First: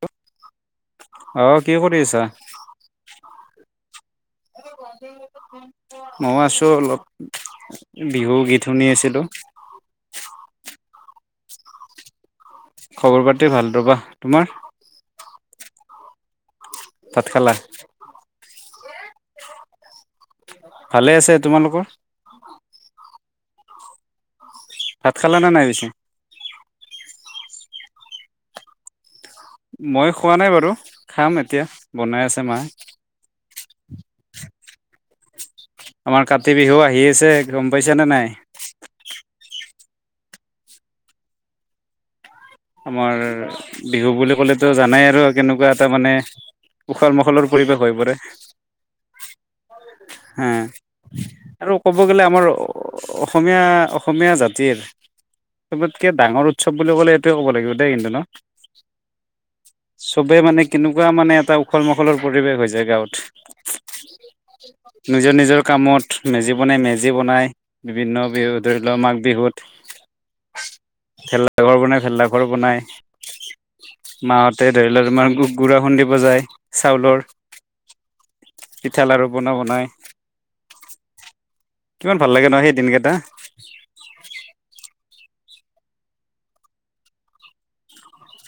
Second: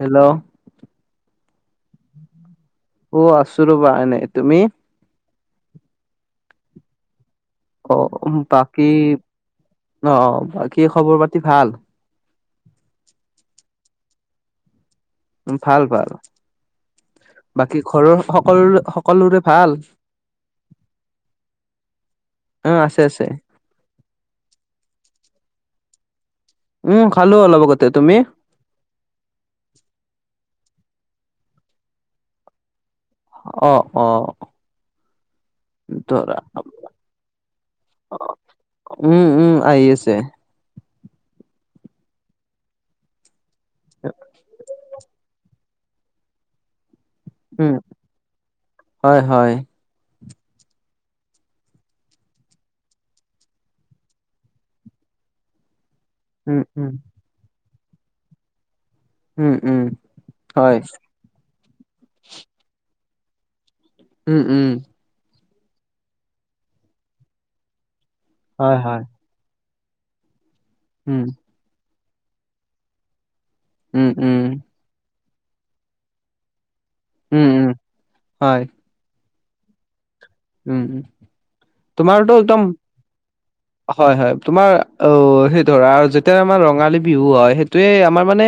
Hello আহ কি কৰি আছা। অ আছো ৰ'বা এনেই তুমি। মই আছো অলপ৷ অ বিহু গীত শুনি বাকী আছিলো অ বাকী খবৰ পাতি ভাল? খবৰ পাতি ভাল ৰ'বা তোমাৰ? উ ভাল-ভাল ভাত খালা? ঘৰৰ সকলোৰে সকলোৰে ভাল? ভালে আছে তোমালোকৰ? অ আছে-আছে৷ ভাত খালা নে নাই পিছে? উম খালো অলপ আগতে তুমি? মই খোৱা নাই বাৰু খাম এতিয়া বনাই আছে মায়ে৷ অ-অ আমাৰ কাতি বিহু আহি আছে গম পাইছ নে নাই? উম-উম আহি আছে৷ আমাৰ বিহু বুলি ক'লেতো জানাই আৰু কেনেকুৱা এটা মানে উখল মাখলৰ পৰিৱেশ হৈ পৰে৷ হয়-হয় হম আৰু ক'ব গ'লে আমাৰ অসমীয়া-অসমীয়া জাতিৰ৷ চবতকে ডাঙৰ উম উৎসৱ উম বুলি ক'লে এইটোৱে ক'ব লাগিব দেই কিন্তু ন! উম উম চবে মানে হয় কেনেকুৱা মানে এটা উখল মাখলৰ পৰিৱেশ হৈ যায় গাঁৱত৷ উম-উম নিজৰ নিজৰ কামত মেজি বনাই মেজি বনাই বিভিন্ন বিহু হয় ধৰি হয় লওক মাঘ বিহুত৷ উম খেলা ঘৰ বনাই ভেলা ঘৰ বনাই উম উম মাহঁতে গুড়া খুন্দিব যায় চাউলৰ উম উম হয় পিঠা লাৰু পনা বনাই৷ উম-উম কিমান ভাল তোমাৰটো লাগে ন একদম সেই দিনকেইটা হয় হয় তোমাৰ অ সেই ধৰা আৰু যেতিয়া আমাৰ ৰঙালী বিহু হয় সেইটোৱে আমাৰ মানে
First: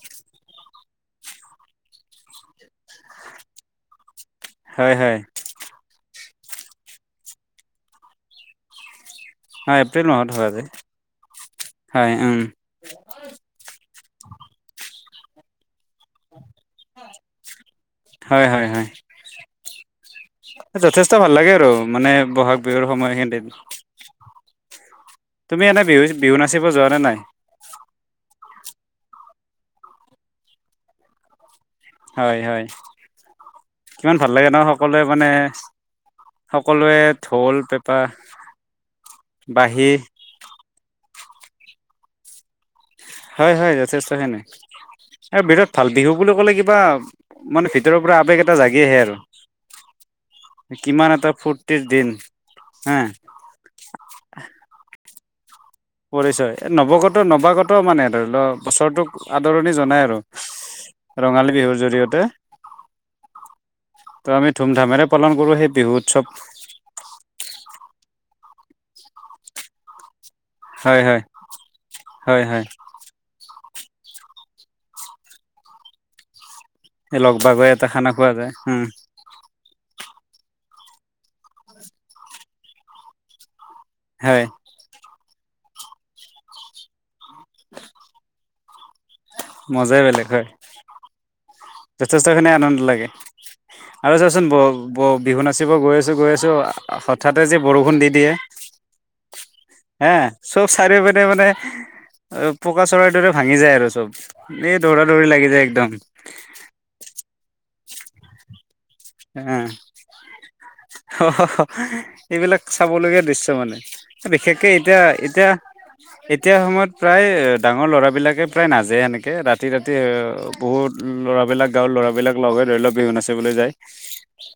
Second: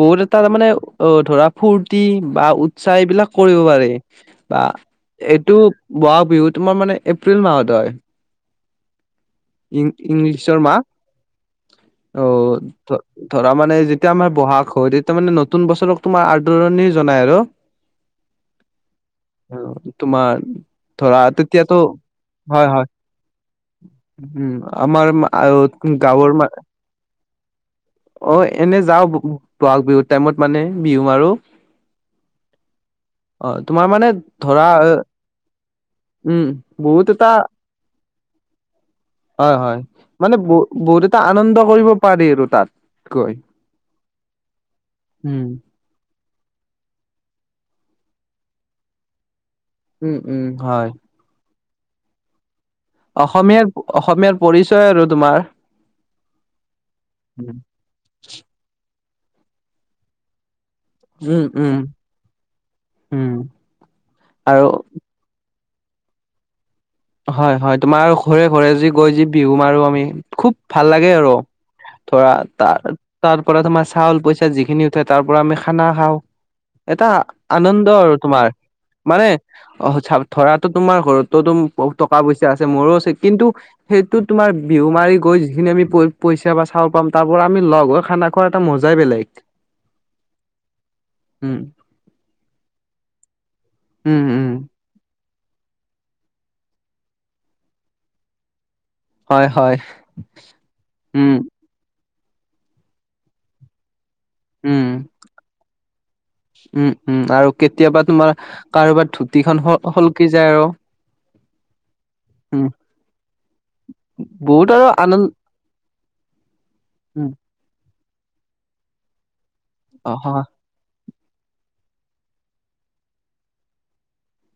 বহুত এটা তাৰ মানে অ ধৰা ফূৰ্তি বা উৎসাহ এইবিলাক কৰিব পাৰি৷ বা হয় হয় এইটো বহাগ বিহু তোমাৰ মানে এপ্ৰিল মাহত হয়৷ হয় ইং এপ্ৰিল মাহত হোৱা ইংলিছৰ যায় মা হয় অ উম ধৰ ধৰা মানে যেতিয়া আমাৰ বহাগ হয় তেতিয়া মানে নতুন বছৰক তোমাৰ আদৰণি জনাই আৰু হয় হয় হয় অ৷ তোমাৰ যথেষ্ট ধৰা ভাল লাগে আৰু তেতিয়াতো মানে বহাগ হয় হয় বিহুৰ সময়খিনত৷ উম আমাৰ মাঁৱত বিহু বিহু গাঁৱৰ ম নাচিব যোৱা নে নাই অ এনে যাও বহাগ বিহুত টাইমত মানে বিহু মাৰো হয় হয় অ তোমাৰ মানে কিমান ভাল লাগে ধৰা নহ সকলোৱে মানে উম সকলোৱে বহুত এটা ঢোলে পা হয়-হয় মানে বহু বহুত এটা আনন্দ কৰিব পাৰি আৰু তাত৷ গৈ হয় হয় যথেষ্টখিনি এ উম ভিতৰত ভাল বিহু বুলি ক'লে কিবা মানে ভিতৰৰ পৰা আৱেগ এটা জাগি আহে আৰু৷ উম উম হয় কিমান এটা ফূৰ্তিৰ দিন হা৷ অসমীয়াৰ অসমীয়াৰ পৰিচয় আৰু তোমাৰ পৰিচয় এই নৱগত নৱাগত মানে ধৰি লও বছৰটোক আদৰণি জনাই আৰু৷ ৰঙালী বিহুৰ উম জৰিয়তে উম ত আমি আৰু ধুম ধামেৰে পালন কৰোঁ সেই বিহু উৎসৱ৷ হয় হয় তোমাৰ ঘৰে ঘৰে যি গৈ যি বিহু মাৰো আমি খুব- ভাল হয় লাগে হয় আৰু ধৰা হয় হয় তাৰ তাৰ পৰা তোমাৰ চাউল পইচা যিখিনি উঠে তাৰ পৰা আমি খানা খাওঁ। এটা এই লগ ভাগ হৈ এটা আনন্দ খানা আৰু খোৱা তোমাৰ যায় উম মানে অ, ধৰাটো তোমাৰ ঘৰতো বহুত টকা পইচা আছে মোৰো আছে কিন্তু সেইটো হয় তোমাৰ বিহু মাৰি গৈ যিখিনি আমি পইচা বা চাউল পাম তাৰ পৰা আমি লগ হৈ খানা খোৱা এটা মজাই বেলেগ। মজাই বেলেগ হয়। উম, যথেষ্টখিনি আনন্দ লাগে আৰু উম চাৱাচোন উম ব ব বিহু নাচিব গৈ আছোঁ- গৈ আছোঁ হঠাতে যে বৰষুণ দি দিয়ে। হয় হয়। এ চ' চাৰিও পিনে উম মানে অ, পকা চৰাইৰ দৰে ভাঙি যায় আৰু চব এই উম দৌৰা -দৌৰি লাগি যায় একদম। উম -উম আৰু কেতিয়াবা তোমাৰ ধুতি খন হল -হলকি যায়। আৰু। হ- হ- হ এইবিলাক উম চাবলগীয়া দৃশ্য মানে। এ বিশেষকে বহুত আৰু এতিয়া আনন্দ -এতিয়া এতিয়াৰ সময়ত উম প্ৰায় ডাঙৰ লৰা বিলাকে প্ৰায় নাযায়ে এনেকে ৰাতি- ৰাতি অ হয়। বহুত ল'ৰাবিলাক গাঁৱৰ ল'ৰাবিলাক লগ হৈ ধৰি লওক বিহু নাচিবলৈ যায়।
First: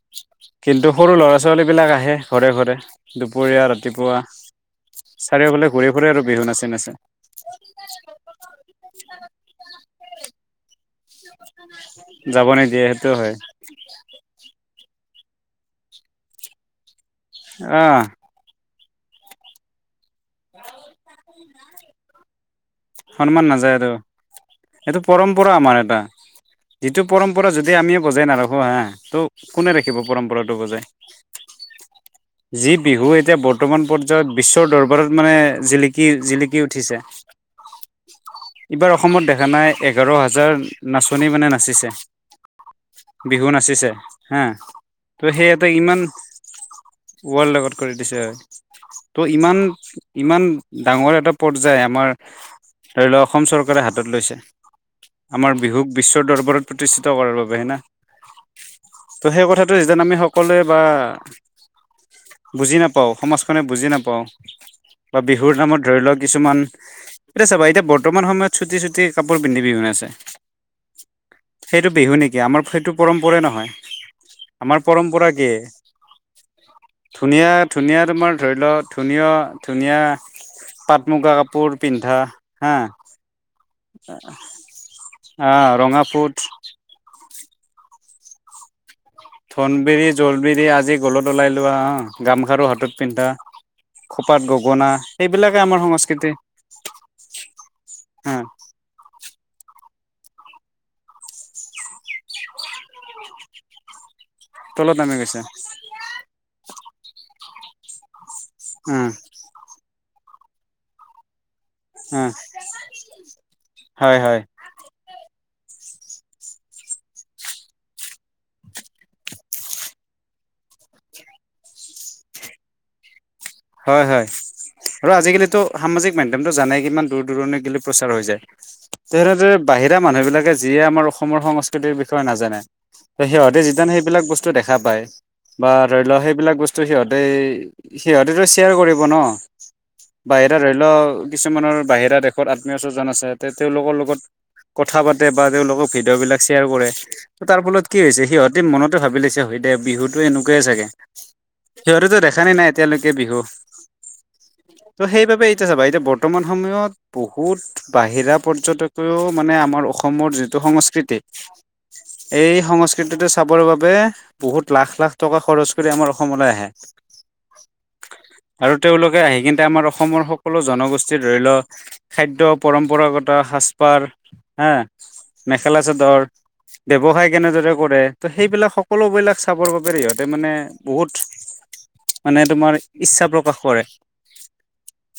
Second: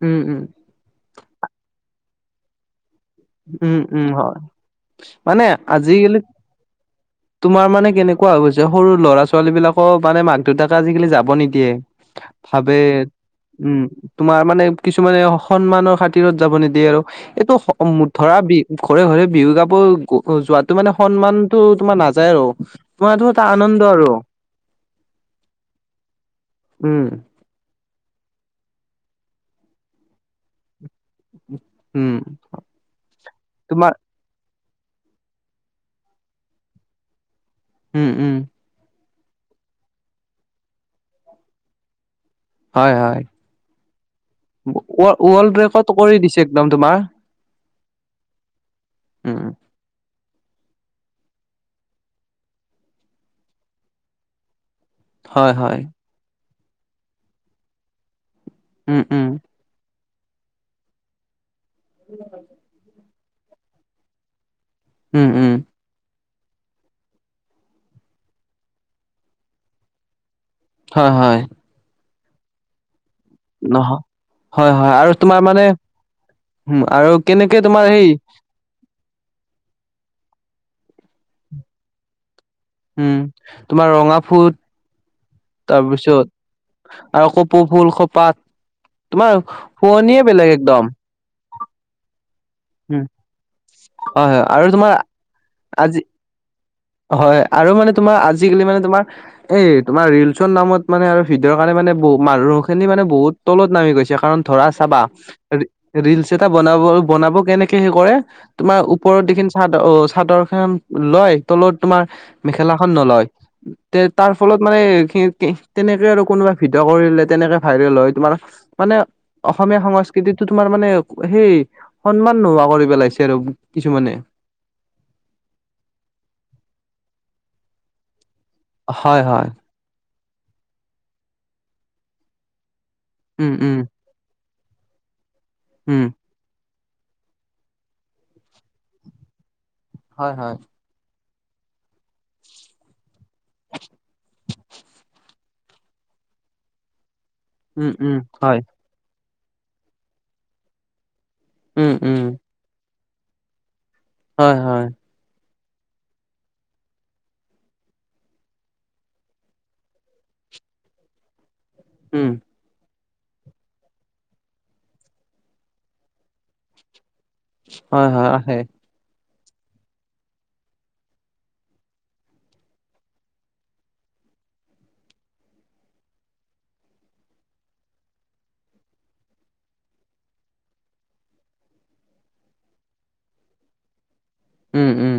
উম- উম কিন্তু সৰু ল'ৰা -ছোৱালীবিলাক আহে ঘৰে ঘৰে। দুপৰীয়া উম উম ৰাতিপুৱা হয়। মানে চাৰিওফালে ঘূৰি ফুৰে আজিকালি আৰু বিহু নাচি -নাচি। তোমাৰ মানে কেনেকুৱা হৈ গৈছে সৰু ল'ৰা- ছোৱালী বিলাকো মানে মান দুটাকে আজিকালি যাব নিদিয়ে যাব ভাবে নিদিয়ে সেইটো হয়। উম, তোমাৰ মানে কিছুমানে সন্মানৰ খাতিৰত যাব নিদিয়ে আৰু এইটো আহ [unintelligible] ধৰা বিহ ঘৰে -ঘৰে বিহু গাব যোৱাতো মানে সন্মানটো তোমাৰ নাযায় আৰু তোমাৰ এইটো এটা সন্মান নাযায় আনন্দ আৰু এইটো পৰম্পৰা আমাৰ এটা যিটো উম, পৰম্প পৰা যদি আমিয়ে বজাই নাৰাখোঁ হা ত' কোনে ৰাখিব পৰম্পৰাটো বজাই? উম, [unintelligible] যি বিহু এতিয়া বৰ্তমান তোমাৰ পৰ্য বিশ্বৰ দৰবাৰত মানে জিলিকি -জিলিকি উঠিছে উম -উম ইবাৰ অসমত দেখা নাই এঘাৰ হাজাৰ নাচনী মানে নাচিছে। হয়, হয়। বিহু নাচিছে হা ৱ- ত' সেই ৱৰ্ল্ড এটা ৰেকৰ্ড ইমান কৰি দিছে একদম তোমাৰ ৱৰ্ল্ড ৰেকৰ্ড কৰি দিছে ত' উম, ইমান ইমান ডাঙৰ এটা পৰ্যায় আমাৰ ধৰি লওক অসম চৰকাৰে হাতত লৈছে হয়, আমাৰ হয়, বিহুক বিশ্বৰ দৰবাৰত প্ৰতিষ্ঠিত কৰাৰ বাবে হয়না উম, উম, ত' হেই কথাত ত'যেন আমি সকলোৱে বা বুজি নাপ পাওঁ সমাজখনে বুজি নাপাওঁ বা উম, উম, বিহুৰ নামত ধৰি লওক কিছুমান এতিয়া চাবা এতিয়া বৰ্তমান সময়ত চুটি -চুটি কাপোৰ পিন্ধি বিহু নাছে হয়- হয় সেইটো বিহু নেকি আমাৰ সেইটো পৰম্পৰাই নহ নহয় হয়, আমাৰ হয় আৰু পৰম্পৰা তোমাৰ কি মানে উম, আৰু কেনেকে ধুনীয়া- তোমাৰ ধুনীয়া সেই তোমাৰ ধৰি লওক ধুনীয় - ধুনীয়া পাট মুগা কাপোৰ পিন্ধা হা উম, তোমাৰ ৰঙা ফুট আহ ৰঙা ফুট তাৰপিছত আৰু কপৌ ফুল খোপাত তোমাৰ ধনবিৰি শুৱনিয়ে বেলেগ জলবিৰি একদম। আজি গলত অলাই লোৱা অ, গামখাৰু হত হাতত উম পিন্ধা হয় খোপাত হয় আৰু গগনা তোমাৰ সেইবিলাকে আমাৰ আজি সংস্কৃতি। হয় আৰু মানে তোমাৰ অ আজিকালি মানে তোমাৰ এই তোমাৰ ৰিলচৰ নামত মানে আৰু ভিডিঅ'ৰ কাৰণে মানে ব মানুহখিনি মানে বহুত তলত নামি গৈছে কাৰণ ধৰা তলত চাবা নামি গৈছে ৰিলচ এটা বনাব- বনাব কেনেকে হেই কৰে তোমাৰ অ ওপৰত যিখিনি চাদৰ অ চাদৰ খন লয় তলত তোমাৰ অ মেখেলাখন নলয় তে হয় তাৰ হয় ফলত মানে তেনেকে আৰু কোনোবা ভিডিঅ' কৰিলে তেনেকে ভাইৰেল হয় তোমাৰ মানে অসমীয়া সংস্কৃতিতো তোমাৰ মানে সেই সন্মান নোহোৱা কৰি পেলাইছে আৰু হয় কিছুমানে। হয় আৰু আজিকালিতো সামাজিক মাধ্যমটো জানাই কিমান দূৰ দূৰণি গিলি প্ৰচাৰ হৈ যায় হয় হয়। তেনেদৰে বাহিৰা মানুহ বিলাকে যিয়ে আমাৰ অসমৰ সংস্কৃতিৰ বিষয়ে নাজানে ত উম সিহঁতে উম যেতিয়া সেই সেই বিলাক বস্তু দেখা পায় বা ধৰি উম। লোৱা সেইবিলাক বস্তু সিহতে সিহ তেটো শ্বেয়াৰ কৰিব ন হয় হয়। বাহিৰত ধৰি লওক কিছুমানৰ বাহিৰা দেশত আত্মীয় স্বজন আছে তেওঁলোকৰ লগত কথা পাতে বা তেওঁলোকক ভিডিঅ' বিলাক শ্বেয়াৰ কৰে তাৰ উম ফলত কি উম হৈছে হয় সিহঁতে মনতে ভাবি লাগিছে হয় দে বিহুতো এনেকোৱাই চাগে উম সিহঁতেতো উম দেখা নে নাই এতিয়ালৈকে বিহু হয় হয় ত' সেইবাবে এতিয়া চাবা এতিয়া বৰ্তমান সময়ত বহুত বাহিৰা পৰ্যটকেও মানে আমাৰ অসমৰ যিটো সংস্কৃতি উম এই সংস্কৃতিটো চাবৰ বাবে বহুত লাখ লাখ টকা খৰচ কৰি আমাৰ অসমলৈ আহে হয় হয় আহে আৰু তেওঁলোকে আহি কিন্ত আমাৰ অসমৰ সকলো জনগোষ্ঠীৰ ধৰি ল খাদ্য পৰম্পৰাগত সাজপাৰ হা মেখেলা চাদৰ ব্যৱসায় কেনেদৰে কৰে ত সেইবিলাক সকলোবিলাক চাবৰ বাবে সিহঁতে মানে বহুত [inaudible] মানে তোমাৰ ইচ্ছা প্ৰকাশ কৰে। উম উম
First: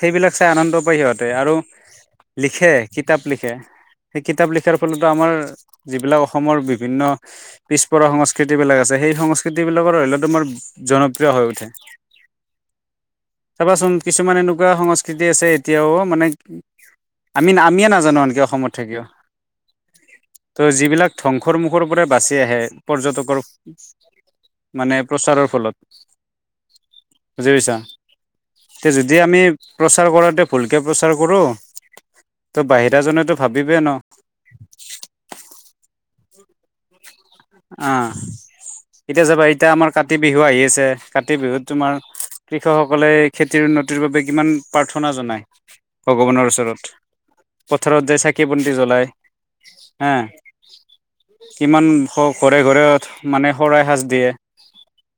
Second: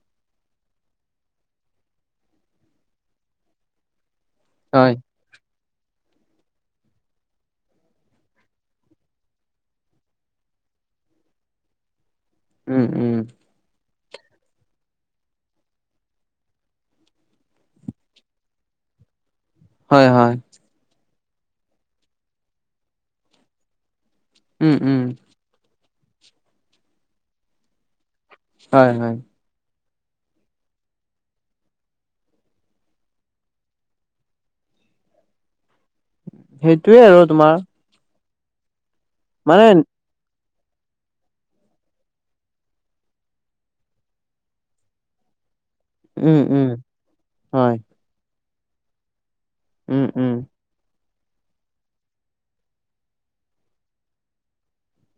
সেইবিলাক চাই আনন্দ পায় সিহঁতে আৰু। লিখে কিতাপ লিখে সেই কিতাপ লিখাৰ হয় ফলতো আমাৰ যিবিলাক অসমৰ বিভিন্ন পিছপৰা সংস্কৃতিবিলাক আছে সেই সংস্কৃতিবিলাকৰ ধৰিল তোমাৰ জনপ্ৰিয় হৈ উঠে উম উম চাবাচোন কিছুমান এনেকুৱা সংস্কৃতি আছে এতিয়াও মানে আমি আমিয়ে নাজানো আনকি অসমত থাকিও হয় হয় ত' যিবিলাক ধ্বংসৰ মুখৰ পৰা বাচি আহে পৰ্যটকৰ উম উম মানে প্ৰচাৰৰ ফলত বুজি পাইছা হয় এতিয়া হয়। যদি আমি প্ৰচাৰ কৰাতোৱে ভুলকে প্ৰচাৰ কৰো ত বাহিৰা জনেতো ভাবিবই ন সেইটোয়ে আৰু তোমাৰ। অ এতিয়া চাবা মানে এতিয়া আমাৰ কাতি বিহু আহি আছে, কাতি বিহুত তোমাৰ। কৃষকসকলে খেতিৰ উন্নতিৰ বাবে কিমান প্ৰাৰ্থনা জনায়। উম ভগৱানৰ উম ওচৰত হয় পথাৰত জাই চাকি- বন্তি জ্বলাই। উম হে উম কিমান ঘৰে ঘৰে মানে শৰাই সাঁজ দিয়ে।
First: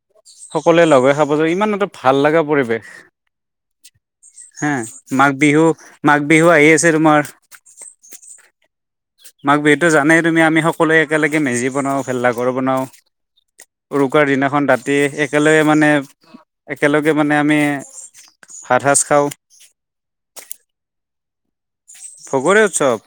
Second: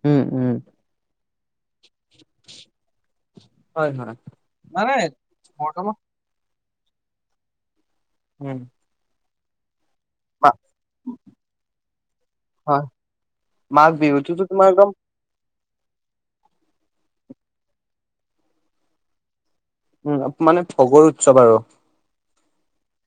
উম উম সকলোৱে লগে খাব যে ইমান এটা ভাল লগা পৰিৱেশ। হয় হয় হে মানে মাঘ বিহু বৰ্তমান মাঘ বিহু আহি আছে তোমাৰ ওম মাঘ বিহুতো জানেই তুমি আমি সকলোৱে একেলগে মেজি বনাওঁ, ভেলাঘৰ হয় বনাওঁ, মাঘ উৰুকাৰ বিহুতোতো তোমাৰ দিনাখন একদম ৰাতি এক একেলগে মানে একেলগে মানে আমি ভাত সাজ খাওঁ। উ মানে ভোগৰ উৎসৱ আৰু। ভগৰে উৎসৱ।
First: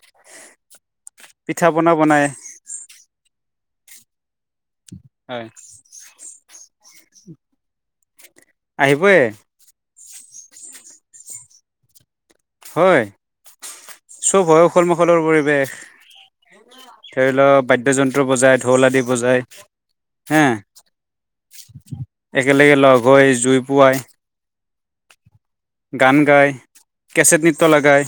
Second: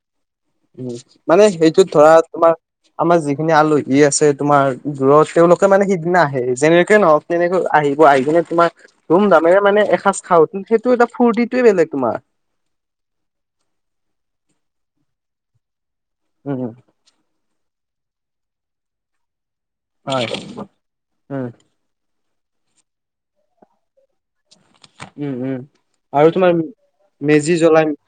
উম, মানে পিঠা সেইটোত পনা ধৰা বনাই তোমাৰ আমাৰ যিখিনি আলহী আছে তোমাৰ দূৰত হয় তেওঁলোকে মানে সিদিনা আহে যেনে কে নহক তেনেকৈ আহিব আহি কিনে তোমাক আহিবয়ে ধুম ধামেৰে মানে এসাঁজ খাওঁ, কিন্তু সেইটো এটা ফুৰ্তিটোয়ে বেলেগ তোমাৰ। হয়, চব হয় উখল মাখলৰ পৰিৱেশ। উম ধৰি লোৱা বাদ্য জন্ত্ৰ বজাই, ঢোল আদি বজায়। হয় হেঁ উম একেলগে লগ হৈ জুই ফোৱাই। উম উম। গান আৰু গাই তোমাৰ কেচেট মেজি নৃত্য জ্বলাই লগাই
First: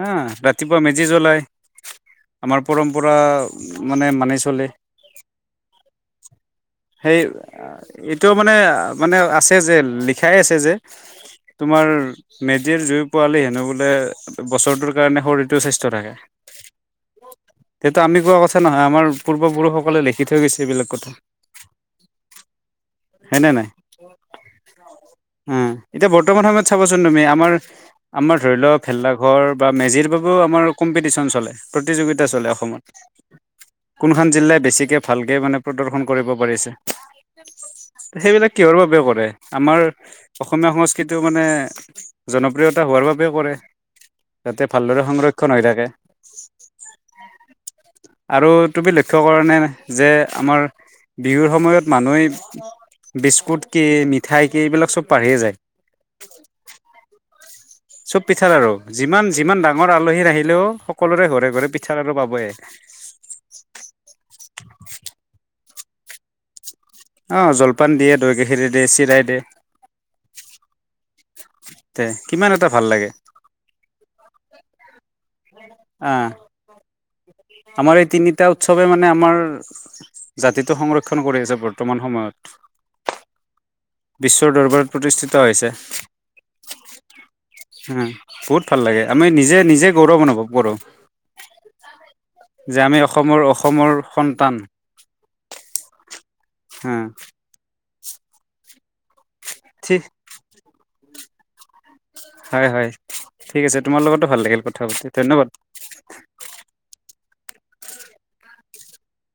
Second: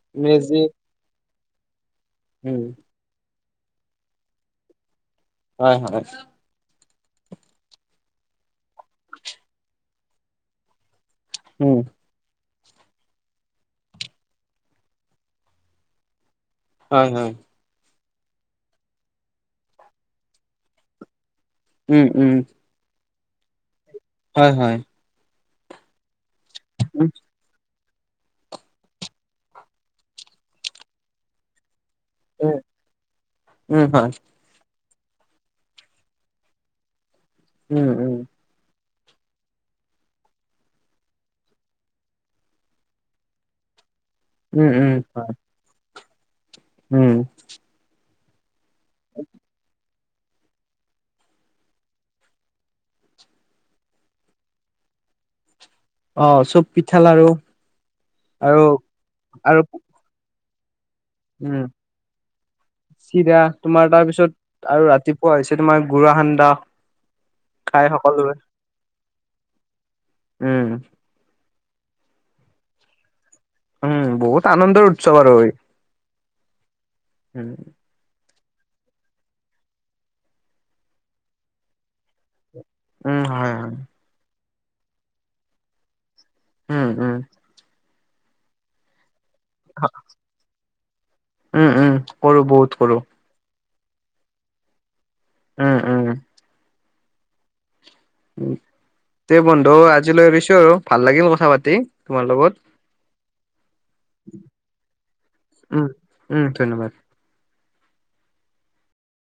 হা মেজি ৰাতিপুৱা মেজ মেজি জ্বলাই, উম আমাৰ পৰম্পৰা মানে মানি চলে। হয় হয় সেই, এইটো মানে মানে আছে যে লিখাই আছে যে উম তোমাৰ মেজিৰ জুই ফোৱালে হেনো বোলে বছৰটোৰ কাৰণে শৰীৰটো স্বাস্থ্য থাকে। হয় হয় তেতিয়া আমি কোৱা কথা নহয় আমাৰ পূৰ্বপুৰুষসকলে লিখি থৈ গৈছে এইবিলাক কথা। উম উম হয়নে নাই। হয় হয় উম, এতিয়া বৰ্তমান সময়ত চাবচোন উম তুমি আমাৰ আমাৰ ধৰি লওঁক ভেলাঘৰ বা মেজিৰ বাবেও আমাৰ কম্পিটিচ্যন চলে, প্ৰতিযোগিতা চলে অসমত, উম উম, হয় কোনখন জিলাই বেছিকে ভালকে মানে প্ৰদৰ্শন কৰিব পাৰিছে, উম উম সেইবিলাক কিহৰ বাবেও কৰে, আমাৰ অসমীয়া সংস্কৃতিও মানে জনপ্ৰিয়তা হোৱাৰ বাবে কৰে। যাতে উম উম ভালদৰে হয়। সংৰক্ষণ হৈ থাকে। উম। আৰু তুমি লক্ষ্য কৰা নে যে আমাৰ বিহুৰ সময়ত মানুহেই বিস্কুট কি মিঠাই কি এইবিলাক চব পাৰিয়ে যায়। অ চব পিঠা লাৰু চব পিঠা আৰু, যিমান যিমান ডাঙৰ আৰু। আলহী আহিলেও সকলোৰে ঘৰে উম ঘৰে পিঠাৰ আৰু পাবই। চিৰা তোমাৰ তাৰ পিছত আৰু ৰাতিপুৱা হৈছে তোমাৰ গুড়া খান্দা। অ জলপান দিয়ে, দৈ গাখৰি দিয়ে, চিৰাই দিয়ে। উম। তে কিমান এটা ভাল লাগে। উম বহুত আনন্দৰ উৎসৱ আৰু, আহ উম। আমাৰ এই তিনিটা উৎসৱে মানে আমাৰ জাতিটো সংৰক্ষণ কৰি আছে বৰ্তমান সময়ত। উম হয় হয়। বিশ্বৰ দৰবাৰত প্ৰতিষ্ঠিত হৈছে। উম উম। উম বহুত ভাল লাগে আমি নিজে নিজে গৌৰৱ অনুভৱ কৰো, উম উম কৰো বহুত যে কৰো আমি অসমৰ অসমৰ সন্তান। উম উম। উম তে বন্ধু ঠিক আজিলৈ এৰিছো আৰু ভাল লাগিল কথা পাতি। তোমাৰ লগত হয় হয়, ঠিক আছে তোমাৰ লগতো ভাল লাগিল কথা পাতি ধন্যবাদ। উম উম ধন্যবাদ।